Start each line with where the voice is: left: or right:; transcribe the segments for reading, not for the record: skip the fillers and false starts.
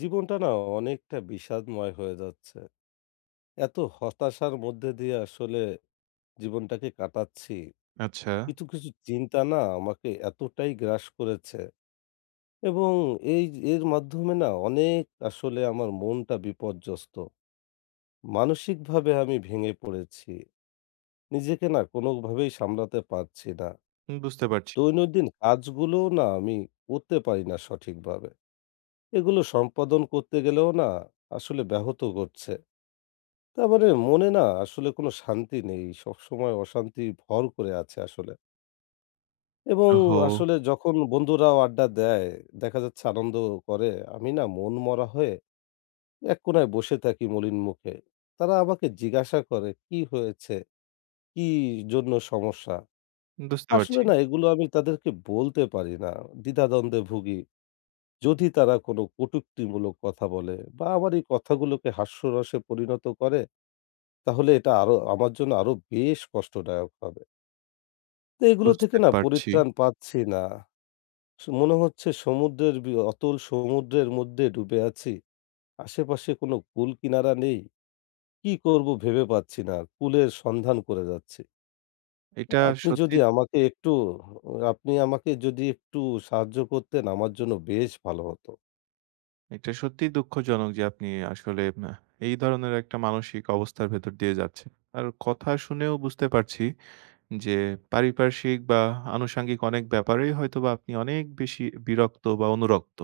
left: জীবনটা অনেকটা বিষাদময় হয়ে যাচ্ছে। এত হতাশার মধ্যে দিয়ে আসলে জীবনটাকে কাটাচ্ছি।
right: আচ্ছা,
left: কিছু চিন্তা না আমাকে এতটাই গ্রাস করেছে এবং এই এর মাধ্যমে না অনেক আসলে আমার মনটা বিপর্যস্ত। মানসিকভাবে আমি ভেঙে পড়েছি। নিজেকে না কোনোভাবেই সামলাতে পারছি না।
right: বুঝতে পারছি।
left: দৈনন্দিন কাজগুলোও না আমি করতে পারি না সঠিকভাবে। এগুলো সম্পাদন করতে গেলেও না আসলে ব্যাহত করছে। তার মানে মনে না আসলে কোনো শান্তি নেই। সবসময় অশান্তি ভর করে আছে আসলে। এবং
right: ওহো!
left: আসলে যখন বন্ধুরাও আড্ডা দেয়, দেখা যাচ্ছে আনন্দ করে, আমি না মনমরা হয়ে এক কোণায় বসে থাকি মলিন মুখে। তারা আমাকে জিজ্ঞাসা করে, "কি হয়েছে? কি জন্য সমস্যা?"
right: বুঝতে
left: আসলে
right: পারছি,
left: না এগুলো আমি তাদেরকে বলতে পারি না। দ্বিধাদ্বন্দ্বে ভুগি। যদি তারা কোনো কটূক্তিমূলক কথা বলে বা আমার এই কথাগুলোকে হাস্যরসে পরিণত করে তাহলে এটা আরো আমার জন্য আরো বেশ কষ্টদায়ক হবে। তো এগুলো থেকে
right: বুঝতে
left: না
right: পারছি।
left: পরিত্রাণ পাচ্ছি না। মনে হচ্ছে সমুদ্রের বি অতল সমুদ্রের মধ্যে ডুবে আছি। আশেপাশে কোনো কূল কিনারা নেই। কি করব ভেবে পাচ্ছি না। কূলের সন্ধান করে যাচ্ছি।
right: এটা
left: আপনি যদি
right: সত্যি
left: আমাকে একটু আপনি আমাকে যদি একটু সাহায্য করতেন আমার জন্য বেশ ভালো হতো।
right: এটা সত্যিই দুঃখজনক যে আপনি আসলে এই ধরনের একটা মানসিক অবস্থার ভেতর দিয়ে যাচ্ছেন। আর কথা শুনেও বুঝতে পারছি যে পারিপার্শ্বিক বা আনুষঙ্গিক অনেক ব্যাপারেই হয়তোবা আপনি অনেক বেশি বিরক্ত বা অনুরক্ত।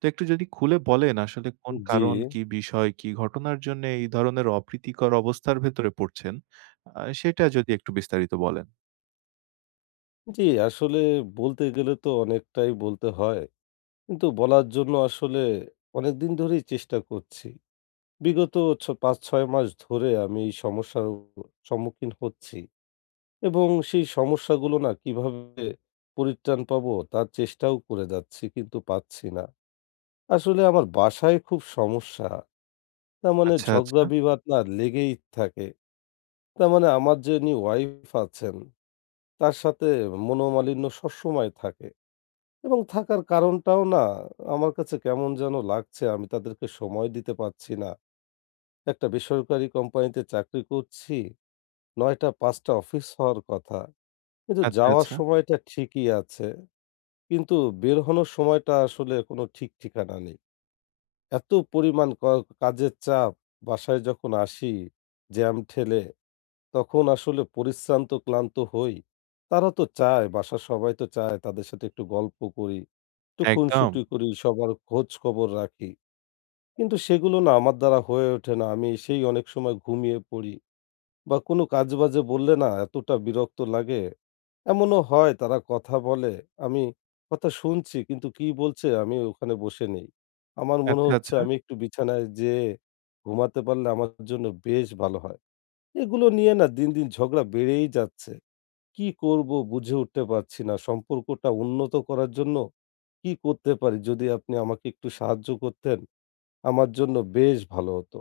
right: তো একটু যদি খুলে বলেন আসলে কোন
left: জি,
right: কারণ, কি বিষয়, কি ঘটনার জন্যে এই ধরনের অপ্রীতিকর অবস্থার ভেতরে পড়ছেন? সেটা যদি একটু বিস্তারিত বলেন।
left: জি আসলে বলতে গেলে তো অনেকটাই বলতে হয়। কিন্তু বলার জন্য আসলে অনেকদিন ধরেই চেষ্টা করছি। বিগত ৫-৬ মাস ধরে আমি এই সমস্যার সম্মুখীন হচ্ছি এবং সেই সমস্যাগুলো না কিভাবে পরিত্রাণ পাবো তার চেষ্টাও করে যাচ্ছি কিন্তু পাচ্ছি না। আসলে আমার বাসায় খুব সমস্যা। তার মানে
right: আচ্ছা,
left: ঝগড়া
right: আচ্ছা।
left: বিবাদ না লেগেই থাকে। তার মানে আমার যিনি ওয়াইফ আছেন তার সাথে মনোমালিন্য সবসময় থাকে এবং থাকার কারণটাও না আমার কাছে কেমন যেন লাগছে আমি তাদেরকে সময় দিতে পারছি না। একটা বেসরকারি কোম্পানিতে চাকরি করছি। ৯ঃ০০ ৫ঃ০০ অফিস হওয়ার কথা। কিন্তু
right: আচ্ছা,
left: যাওয়ার
right: আচ্ছা।
left: সময়টা ঠিকই আছে। কিন্তু বের হনোর সময়টা আসলে কোনো ঠিক ঠিকানা নেই। এত পরিমাণ কাজের চাপ, বাসায় যখন আসি জ্যাম ঠেলে, তখন আসলে পরিশ্রান্ত ক্লান্ত হই। তারা তো চায়, বাসার সবাই তো চায় তাদের সাথে একটু গল্প করি, একটু
right: একদম।
left: খুনসুটি করি, সবার খোঁজ খবর রাখি। কিন্তু সেগুলো না আমার দ্বারা হয়ে ওঠে না। আমি সেই অনেক সময় ঘুমিয়ে পড়ি। বা কোনো কাজে-বাজে বললে না এতটা বিরক্ত লাগে। এমনও হয় তারা কথা বলে, আমি কথা শুনছি কিন্তু কি বলছে আমি ওখানে বসে নেই। আমার মনে
right: আচ্ছা,
left: হচ্ছে
right: আচ্ছা।
left: আমি একটু বিছানায় যেয়ে ঘুমাতে পারলে আমার জন্য বেশ ভালো হয়। এগুলো নিয়ে না দিন দিন ঝগড়া বেড়েই যাচ্ছে। কি করব বুঝে উঠতে পারছি না। সম্পর্কটা উন্নত করার জন্য কি করতে পারি? যদি আপনি আমাকে একটু সাহায্য করতেন আমার জন্য বেশ ভালো হতো।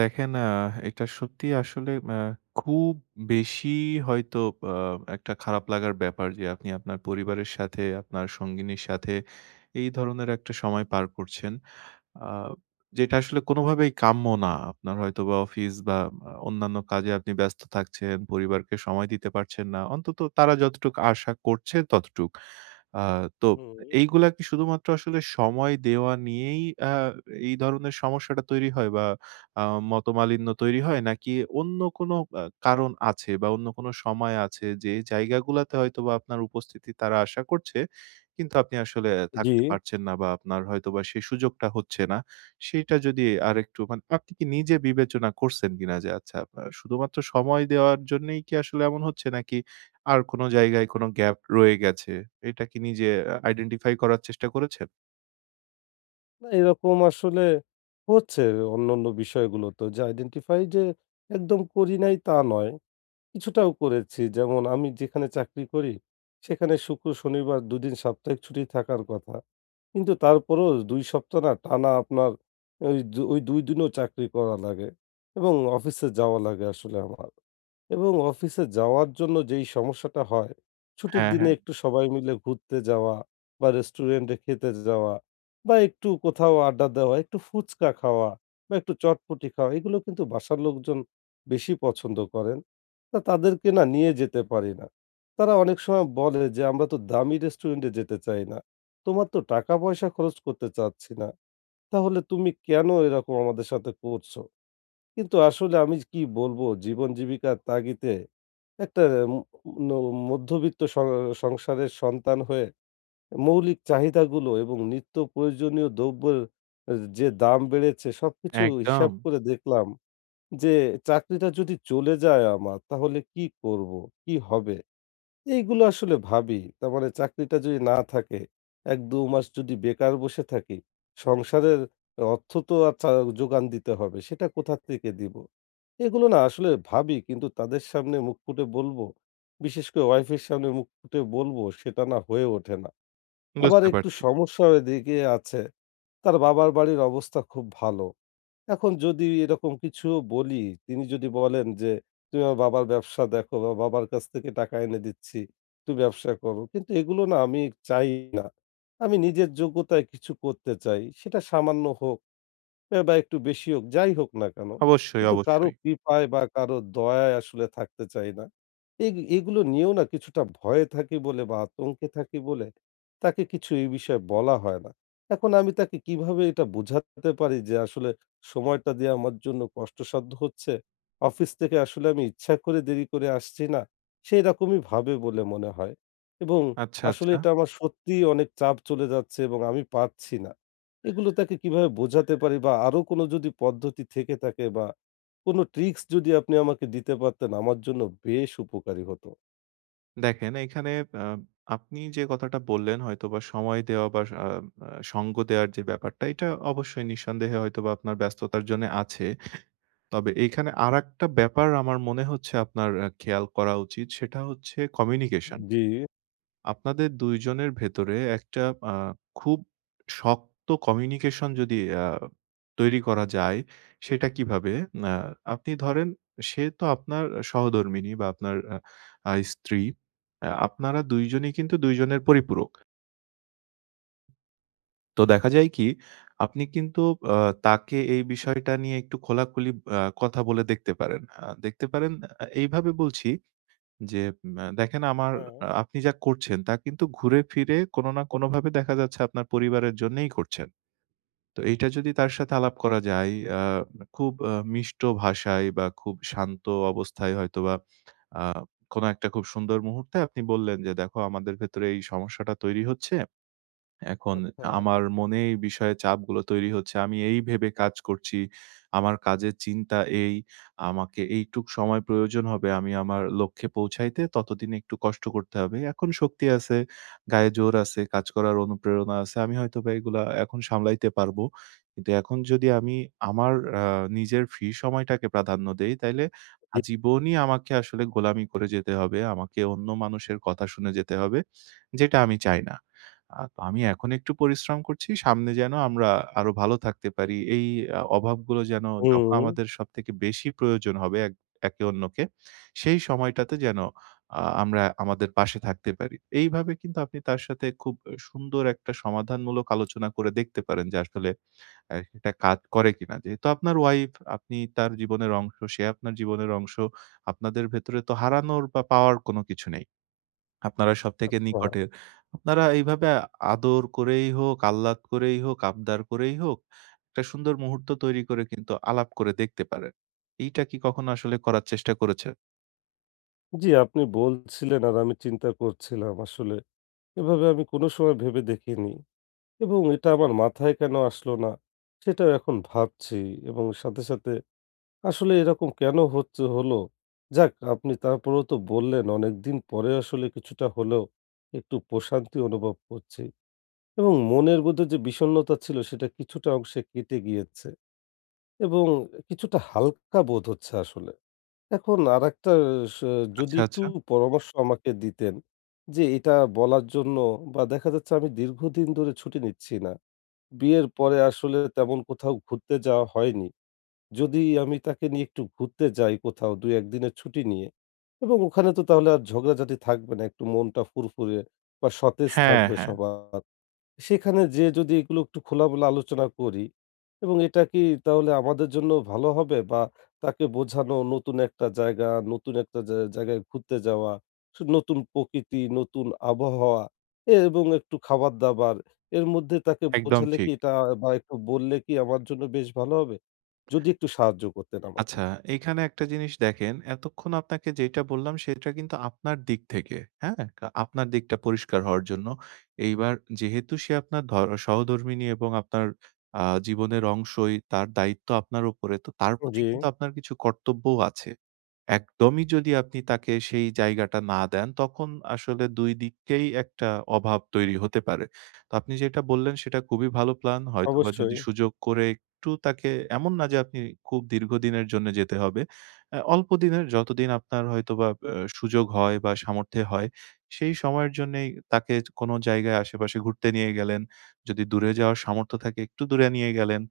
right: দেখেন এটা সত্যি আসলে খুব বেশি হয়তো আ একটা খারাপ লাগার ব্যাপার যে আপনি আপনার পরিবারের সাথে, আপনার সঙ্গিনীর সাথে এই ধরনের একটা সময় পার করছেন। আ যেটা আসলে কোনোভাবেই কাম্য না। আপনার হয়তোবা অফিস বা অন্যান্য কাজে আপনি ব্যস্ত থাকছেন, পরিবারকে সময় দিতে পারছেন না। অন্তত তারা যতটুক আশা করছে ততটুক। আ তো
left: হুম।
right: এইগুলা কি শুধুমাত্র আসলে সময় দেওয়া নিয়েই আ এই ধরনের সমস্যাটা তৈরি হয় বা আ মতমালিন্য তৈরি হয়? নাকি অন্য কোনো কারণ আছে বা অন্য কোনো সময় আছে যে জায়গাগুলাতে হয়তোবা আপনার উপস্থিতি তারা আশা করছে কিন্তু আপনি আসলে
left: জি।
right: থাকতে পারছেন না বা আপনার হয়তোবা সেই সুযোগটা হচ্ছে না। সেইটা যদি আরেকটু মানে আপনি কি নিজে বিবেচনা করছেন কিনা যে আচ্ছা আপনার শুধুমাত্র সময় দেওয়ার জন্যই কি আসলে এমন হচ্ছে নাকি আর কোনো জায়গায় কোনো গ্যাপ রয়ে গেছে? এটা কি নিজে আইডেন্টিফাই করার চেষ্টা করেছেন?
left: না, এরকম আসলে হচ্ছে অন্যান্য বিষয়গুলো তো যে আইডেন্টিফাই যে একদম করি নাই তা নয়। কিছুটাও করেছি। যেমন আমি যেখানে চাকরি করি সেখানে শুক্র, শনিবার ২ দিন সাপ্তাহিক ছুটি থাকার কথা। কিন্তু তারপরেও ২ সপ্তাহ না টানা আপনার ওই ২ দিনও চাকরি করা লাগে এবং অফিসে যাওয়া লাগে আসলে আমার। এবং অফিসে যাওয়ার জন্য যেই সমস্যাটা হয়, ছুটির
right: হ্যাঁ,
left: দিনে
right: হ্যাঁ।
left: একটু সবাই মিলে ঘুরতে যাওয়া বা রেস্টুরেন্টে খেতে যাওয়া বা একটু কোথাও আড্ডা দেওয়া, একটু ফুচকা খাওয়া বা একটু চটপটি খাওয়া, এগুলো কিন্তু বাসার লোকজন বেশি পছন্দ করেন। তা তাদেরকে না নিয়ে যেতে পারি না। তারা অনেক সময় বলে যে, "আমরা তো দামি রেস্টুরেন্টে যেতে চাই না। তোমার তো টাকা-পয়সা খরচ করতে চাচ্ছি না। তাহলে তুমি কেন এরকম আমাদের সাথে করছো?" কিন্তু আসলে আমি কি বলবো জীবন জীবিকার তাগিদে একটা ম ন মধ্যবিত্ত সংসারের সন্তান হয়ে মৌলিক চাহিদাগুলো এবং নিত্য প্রয়োজনীয় দ্রব্যের এ যে দাম বেড়েছে সবকিছু
right: একদম।
left: হিসাব করে দেখলাম যে চাকরিটা যদি চলে যায় আমার তাহলে কি করব? কি হবে? এইগুলো আসলে ভাবি। তার মানে চাকরিটা যদি না থাকে, ১-২ মাস যদি বেকার বসে থাকি, সংসারের অর্থ তো আর যোগান দিতে হবে। সেটা কোথা থেকে দিব? এগুলো না আসলে ভাবি কিন্তু তাদের সামনে মুখ ফুটে বলবো, বিশেষ করে ওয়াইফের সামনে মুখ ফুটে বলবো, সেটা না হয়ে ওঠে না। আবার
right: বুঝতে
left: একটু
right: পারছি।
left: সমস্যা এদিকে আছে। তার বাবার বাড়ির অবস্থা খুব ভালো। এখন যদি এরকম কিছু বলি, তিনি যদি বলেন যে, "তুমি আমার বাবার ব্যবসা দেখো বা বাবার কাছ থেকে টাকা এনে দিচ্ছি, তুমি ব্যবসা করো।" কিন্তু এগুলো না আমি চাই না। আমি নিজের যোগ্যতায় কিছু করতে চাই। সেটা সামান্য হোক বা একটু বেশি হোক, যাই হোক না কেন।
right: অবশ্যই,
left: কিন্তু কারো
right: অবশ্যই।
left: কৃপায় বা কারো দয়ায় আসলে থাকতে চাই না। এই এগুলো নিয়েও না কিছুটা ভয়ে থাকি বলে বা আতঙ্কে থাকি বলে তাকে কিছু এই বিষয়ে বলা হয় না। এখন আমি তাকে কিভাবে এটা বোঝাতে পারি যে আসলে সময়টা দেয়া আমার জন্য কষ্টসাধ্য হচ্ছে। অফিস থেকে আসলে আমি ইচ্ছা করে দেরি করে আসছি না। সেরকমই ভাবে বলে মনে হয়। এবং
right: আচ্ছা,
left: আসলে
right: আচ্ছা।
left: এটা আমার সত্যিই অনেক চাপ চলে যাচ্ছে এবং আমি পারছি না। এগুলো তাকে কিভাবে বোঝাতে পারি বা আরো কোনো যদি পদ্ধতি থেকে থাকে বা কোনো ট্রিক্স যদি আপনি আমাকে দিতে পারতেন আমার জন্য বেশ উপকারী হতো।
right: দেখেন এখানে আ আপনি যে কথাটা বললেন হয়তোবা সময় দেওয়া বা আ আ সঙ্গ দেওয়ার যে ব্যাপারটা এটা অবশ্যই নিঃসন্দেহে হয়তোবা আপনার ব্যস্ততার জন্যে আছে। তবে এইখানে আরেকটা ব্যাপার আমার মনে হচ্ছে আপনার খেয়াল করা উচিত সেটা হচ্ছে কমিউনিকেশন।
left: জি।
right: আপনাদের ২ জনের ভেতরে একটা আ খুব শক্ত কমিউনিকেশন যদি তৈরি করা যায়, সেটা কিভাবে? আ আপনি ধরেন সে তো আপনার সহধর্মিণী বা আপনার আ আ স্ত্রী। আপনারা ২ জনই কিন্তু ২ জনের পরিপূরক। তো দেখা যায় কি, আপনি কিন্তু আ তাকে এই বিষয়টা নিয়ে একটু খোলাখুলি কথা বলে দেখতে পারেন। দেখতে পারেন এইভাবে বলছি যে দেখেন আমার
left: হ্যাঁ,
right: আপনি যা করছেন তা কিন্তু ঘুরে ফিরে কোনো না কোনোভাবে দেখা যাচ্ছে আপনার পরিবারের জন্যেই করছেন। তো এইটা যদি তার সাথে আলাপ করা যায় আ খুব মিষ্ট ভাষায় বা খুব শান্ত অবস্থায় হয়তোবা আ কোনো একটা খুব সুন্দর মুহূর্তে আপনি বললেন যে, "দেখো আমাদের ভেতরে এই সমস্যাটা তৈরি হচ্ছে।" এখন
left: আচ্ছা।
right: আমার মনে এই বিষয়ে চাপগুলো তৈরি হচ্ছে। আমি এই ভেবে কাজ করছি, আমার কাজের চিন্তা এই, আমাকে এইটুক সময় প্রয়োজন হবে আমি আমার লক্ষ্যে পৌঁছাইতে, ততদিন একটু কষ্ট করতে হবে। এখন শক্তি আছে, গায়ে জোর আছে, কাজ করার অনুপ্রেরণা আছে। আমি হয়তোবা এগুলা এখন সামলাইতে পারবো। কিন্তু এখন যদি আমি আমার আ নিজের ফ্রি সময়টাকে প্রাধান্য দেই, তাইলে
left: জি।
right: আজীবনই আমাকে আসলে গোলামি করে যেতে হবে। আমাকে অন্য মানুষের কথা শুনে যেতে হবে, যেটা আমি চাই না। তো আমি এখন একটু পরিশ্রম করছি। সামনে যেন আমরা আরো ভালো থাকতে পারি। এই অভাবগুলো যেন যখন
left: হুম।
right: আমাদের সবথেকে বেশি প্রয়োজন হবে একে অন্যকে, সেই সময়টাতে যেন আমরা আমাদের পাশে থাকতে পারি। এইভাবে কিন্তু আপনি তার সাথে খুব সুন্দর একটা সমাধানমূলক আলোচনা করে দেখতে পারেন যে আসলে এটা কাজ করে কিনা। যেহেতু আপনার ওয়াইফ, আপনি তার জীবনের অংশ, সে আপনার জীবনের অংশ। আপনাদের ভেতরে তো হারানোর বা পাওয়ার কোনো কিছু নেই। আপনারা সবথেকে
left: আচ্ছা।
right: নিকটের। আপনারা এইভাবে আদর করেই হোক, আহ্লাদ করেই হোক, আবদার করেই হোক, একটা সুন্দর মুহূর্ত তৈরি করে কিন্তু আলাপ করে দেখতে পারেন। এইটা কি কখনো আসলে করার চেষ্টা করেছেন?
left: জি, আপনি বলছিলেন আর আমি চিন্তা করছিলাম আসলে। এভাবে আমি কোনো সময় ভেবে দেখিনি এবং এটা আমার মাথায় কেন আসলো না সেটাও এখন ভাবছি এবং সাথে সাথে আসলে এরকম কেনো হচ্ছে হলো? যাক আপনি তারপরেও তো বললেন অনেকদিন পরে আসলে কিছুটা হলেও একটু প্রশান্তি অনুভব করছি এবং মনের মধ্যে যে বিষণ্ণতা ছিল সেটা কিছুটা অংশে কেটে গিয়েছে এবং কিছুটা হালকা বোধ হচ্ছে আসলে। এখন আরেকটা স যদি
right: আচ্ছা,
left: একটু
right: আচ্ছা।
left: পরামর্শ আমাকে দিতেন যে এটা বলার জন্য বা দেখা যাচ্ছে আমি দীর্ঘদিন ধরে ছুটি নিচ্ছি না। বিয়ের পরে আসলে তেমন কোথাও ঘুরতে যাওয়া হয়নি। যদি আমি তাকে নিয়ে একটু ঘুরতে যাই কোথাও ২-১ দিনের ছুটি নিয়ে এবং ওখানে তো তাহলে আর ঝগড়াঝাটি থাকবে না। একটু মনটা ফুরফুরে বা সতেজ
right: হ্যাঁ,
left: থাকবে
right: হ্যাঁ।
left: সবার। সেখানে যেয়ে যদি এগুলো একটু খোলামেলা আলোচনা করি এবং এটা কি তাহলে আমাদের জন্য ভালো হবে? বা তাকে বোঝানো নতুন একটা জায়গা, নতুন একটা জা জায়গায় ঘুরতে যাওয়া, নতুন প্রকৃতি, নতুন আবহাওয়া এবং একটু খাবার-দাবার এর মধ্যে তাকে
right: একদম
left: বোঝালে কি
right: ঠিক।
left: এটা বা একটু বললে কি আমার জন্য বেশ ভালো হবে? যদি একটু সাহায্য করতেন আমাকে।
right: আচ্ছা, এইখানে একটা জিনিস দেখেন, এতক্ষণ আপনাকে যেটা বললাম সেটা কিন্তু আপনার দিক থেকে, হ্যাঁ? আপনার দিকটা পরিষ্কার হওয়ার জন্য। এইবার যেহেতু সে আপনার সহধর্মিণী এবং আপনার জীবনের অংশই, তার দায়িত্ব আপনার উপরে। তো তার প্রতি
left: জি,
right: কিন্তু আপনার কিছু কর্তব্যও আছে। একদমই যদি আপনি তাকে সেই জায়গাটা না দেন, তখন আসলে ২ দিকেই একটা অভাব তৈরি হতে পারে। তো আপনি যেটা বললেন সেটা খুবই ভালো প্ল্যান। হয়তোবা
left: অবশ্যই।
right: যদি সুযোগ করে একটু তাকে এমন না যে আপনি খুব দীর্ঘদিনের জন্য যেতে হবে। অল্প দিনের যতদিন আপনার হয়তোবা সুযোগ হয় বা সামর্থ্য হয়, সেই সময়ের জন্যেই তাকে কোনো জায়গায় আশেপাশে ঘুরতে নিয়ে গেলেন। যদি দূরে যাওয়ার সামর্থ্য থাকে একটু দূরে নিয়ে গেলেন।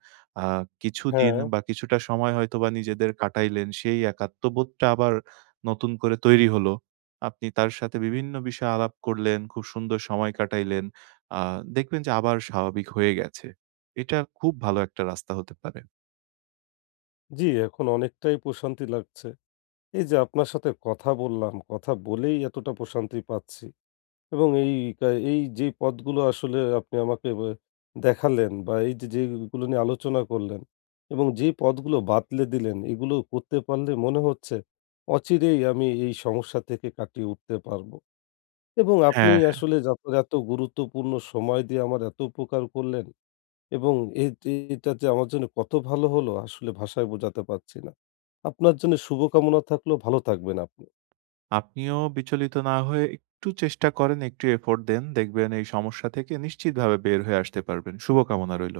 right: আ কিছুদিন
left: হ্যাঁ,
right: বা কিছুটা সময় হয়তোবা নিজেদের কাটাইলেন। সেই একাত্মবোধটা আবার নতুন করে তৈরি হলো। আপনি তার সাথে বিভিন্ন বিষয়ে আলাপ করলেন, খুব সুন্দর সময় কাটাইলেন। আ দেখবেন যে আবার স্বাভাবিক হয়ে গেছে। এটা খুব ভালো একটা রাস্তা হতে পারে।
left: জি, এখন অনেকটাই প্রশান্তি লাগছে। এই যে আপনার সাথে কথা বললাম, কথা বলেই এতটা প্রশান্তি পাচ্ছি। এবং এই এই যে পথগুলো আসলে আপনি আমাকে দেখালেন বা এই যে যেগুলো নিয়ে আলোচনা করলেন এবং যে পথগুলো বাতলে দিলেন এগুলো করতে পারলে মনে হচ্ছে অচিরেই আমি এই সমস্যা থেকে কাটিয়ে উঠতে পারবো। এবং আপনি
right: হ্যাঁ,
left: আসলে আপনার এত গুরুত্বপূর্ণ সময় দিয়ে আমার এত উপকার করলেন এবং যে এটা যে আমার জন্য কত ভালো হলো আসলে ভাষায় বোঝাতে পারছি না। আপনার জন্য শুভকামনা থাকলো, ভালো থাকবেন আপনি।
right: আপনিও বিচলিত না হয়ে একটু চেষ্টা করেন, একটু এফোর্ট দেন। দেখবেন এই সমস্যা থেকে নিশ্চিতভাবে বের হয়ে আসতে পারবেন। শুভকামনা রইল।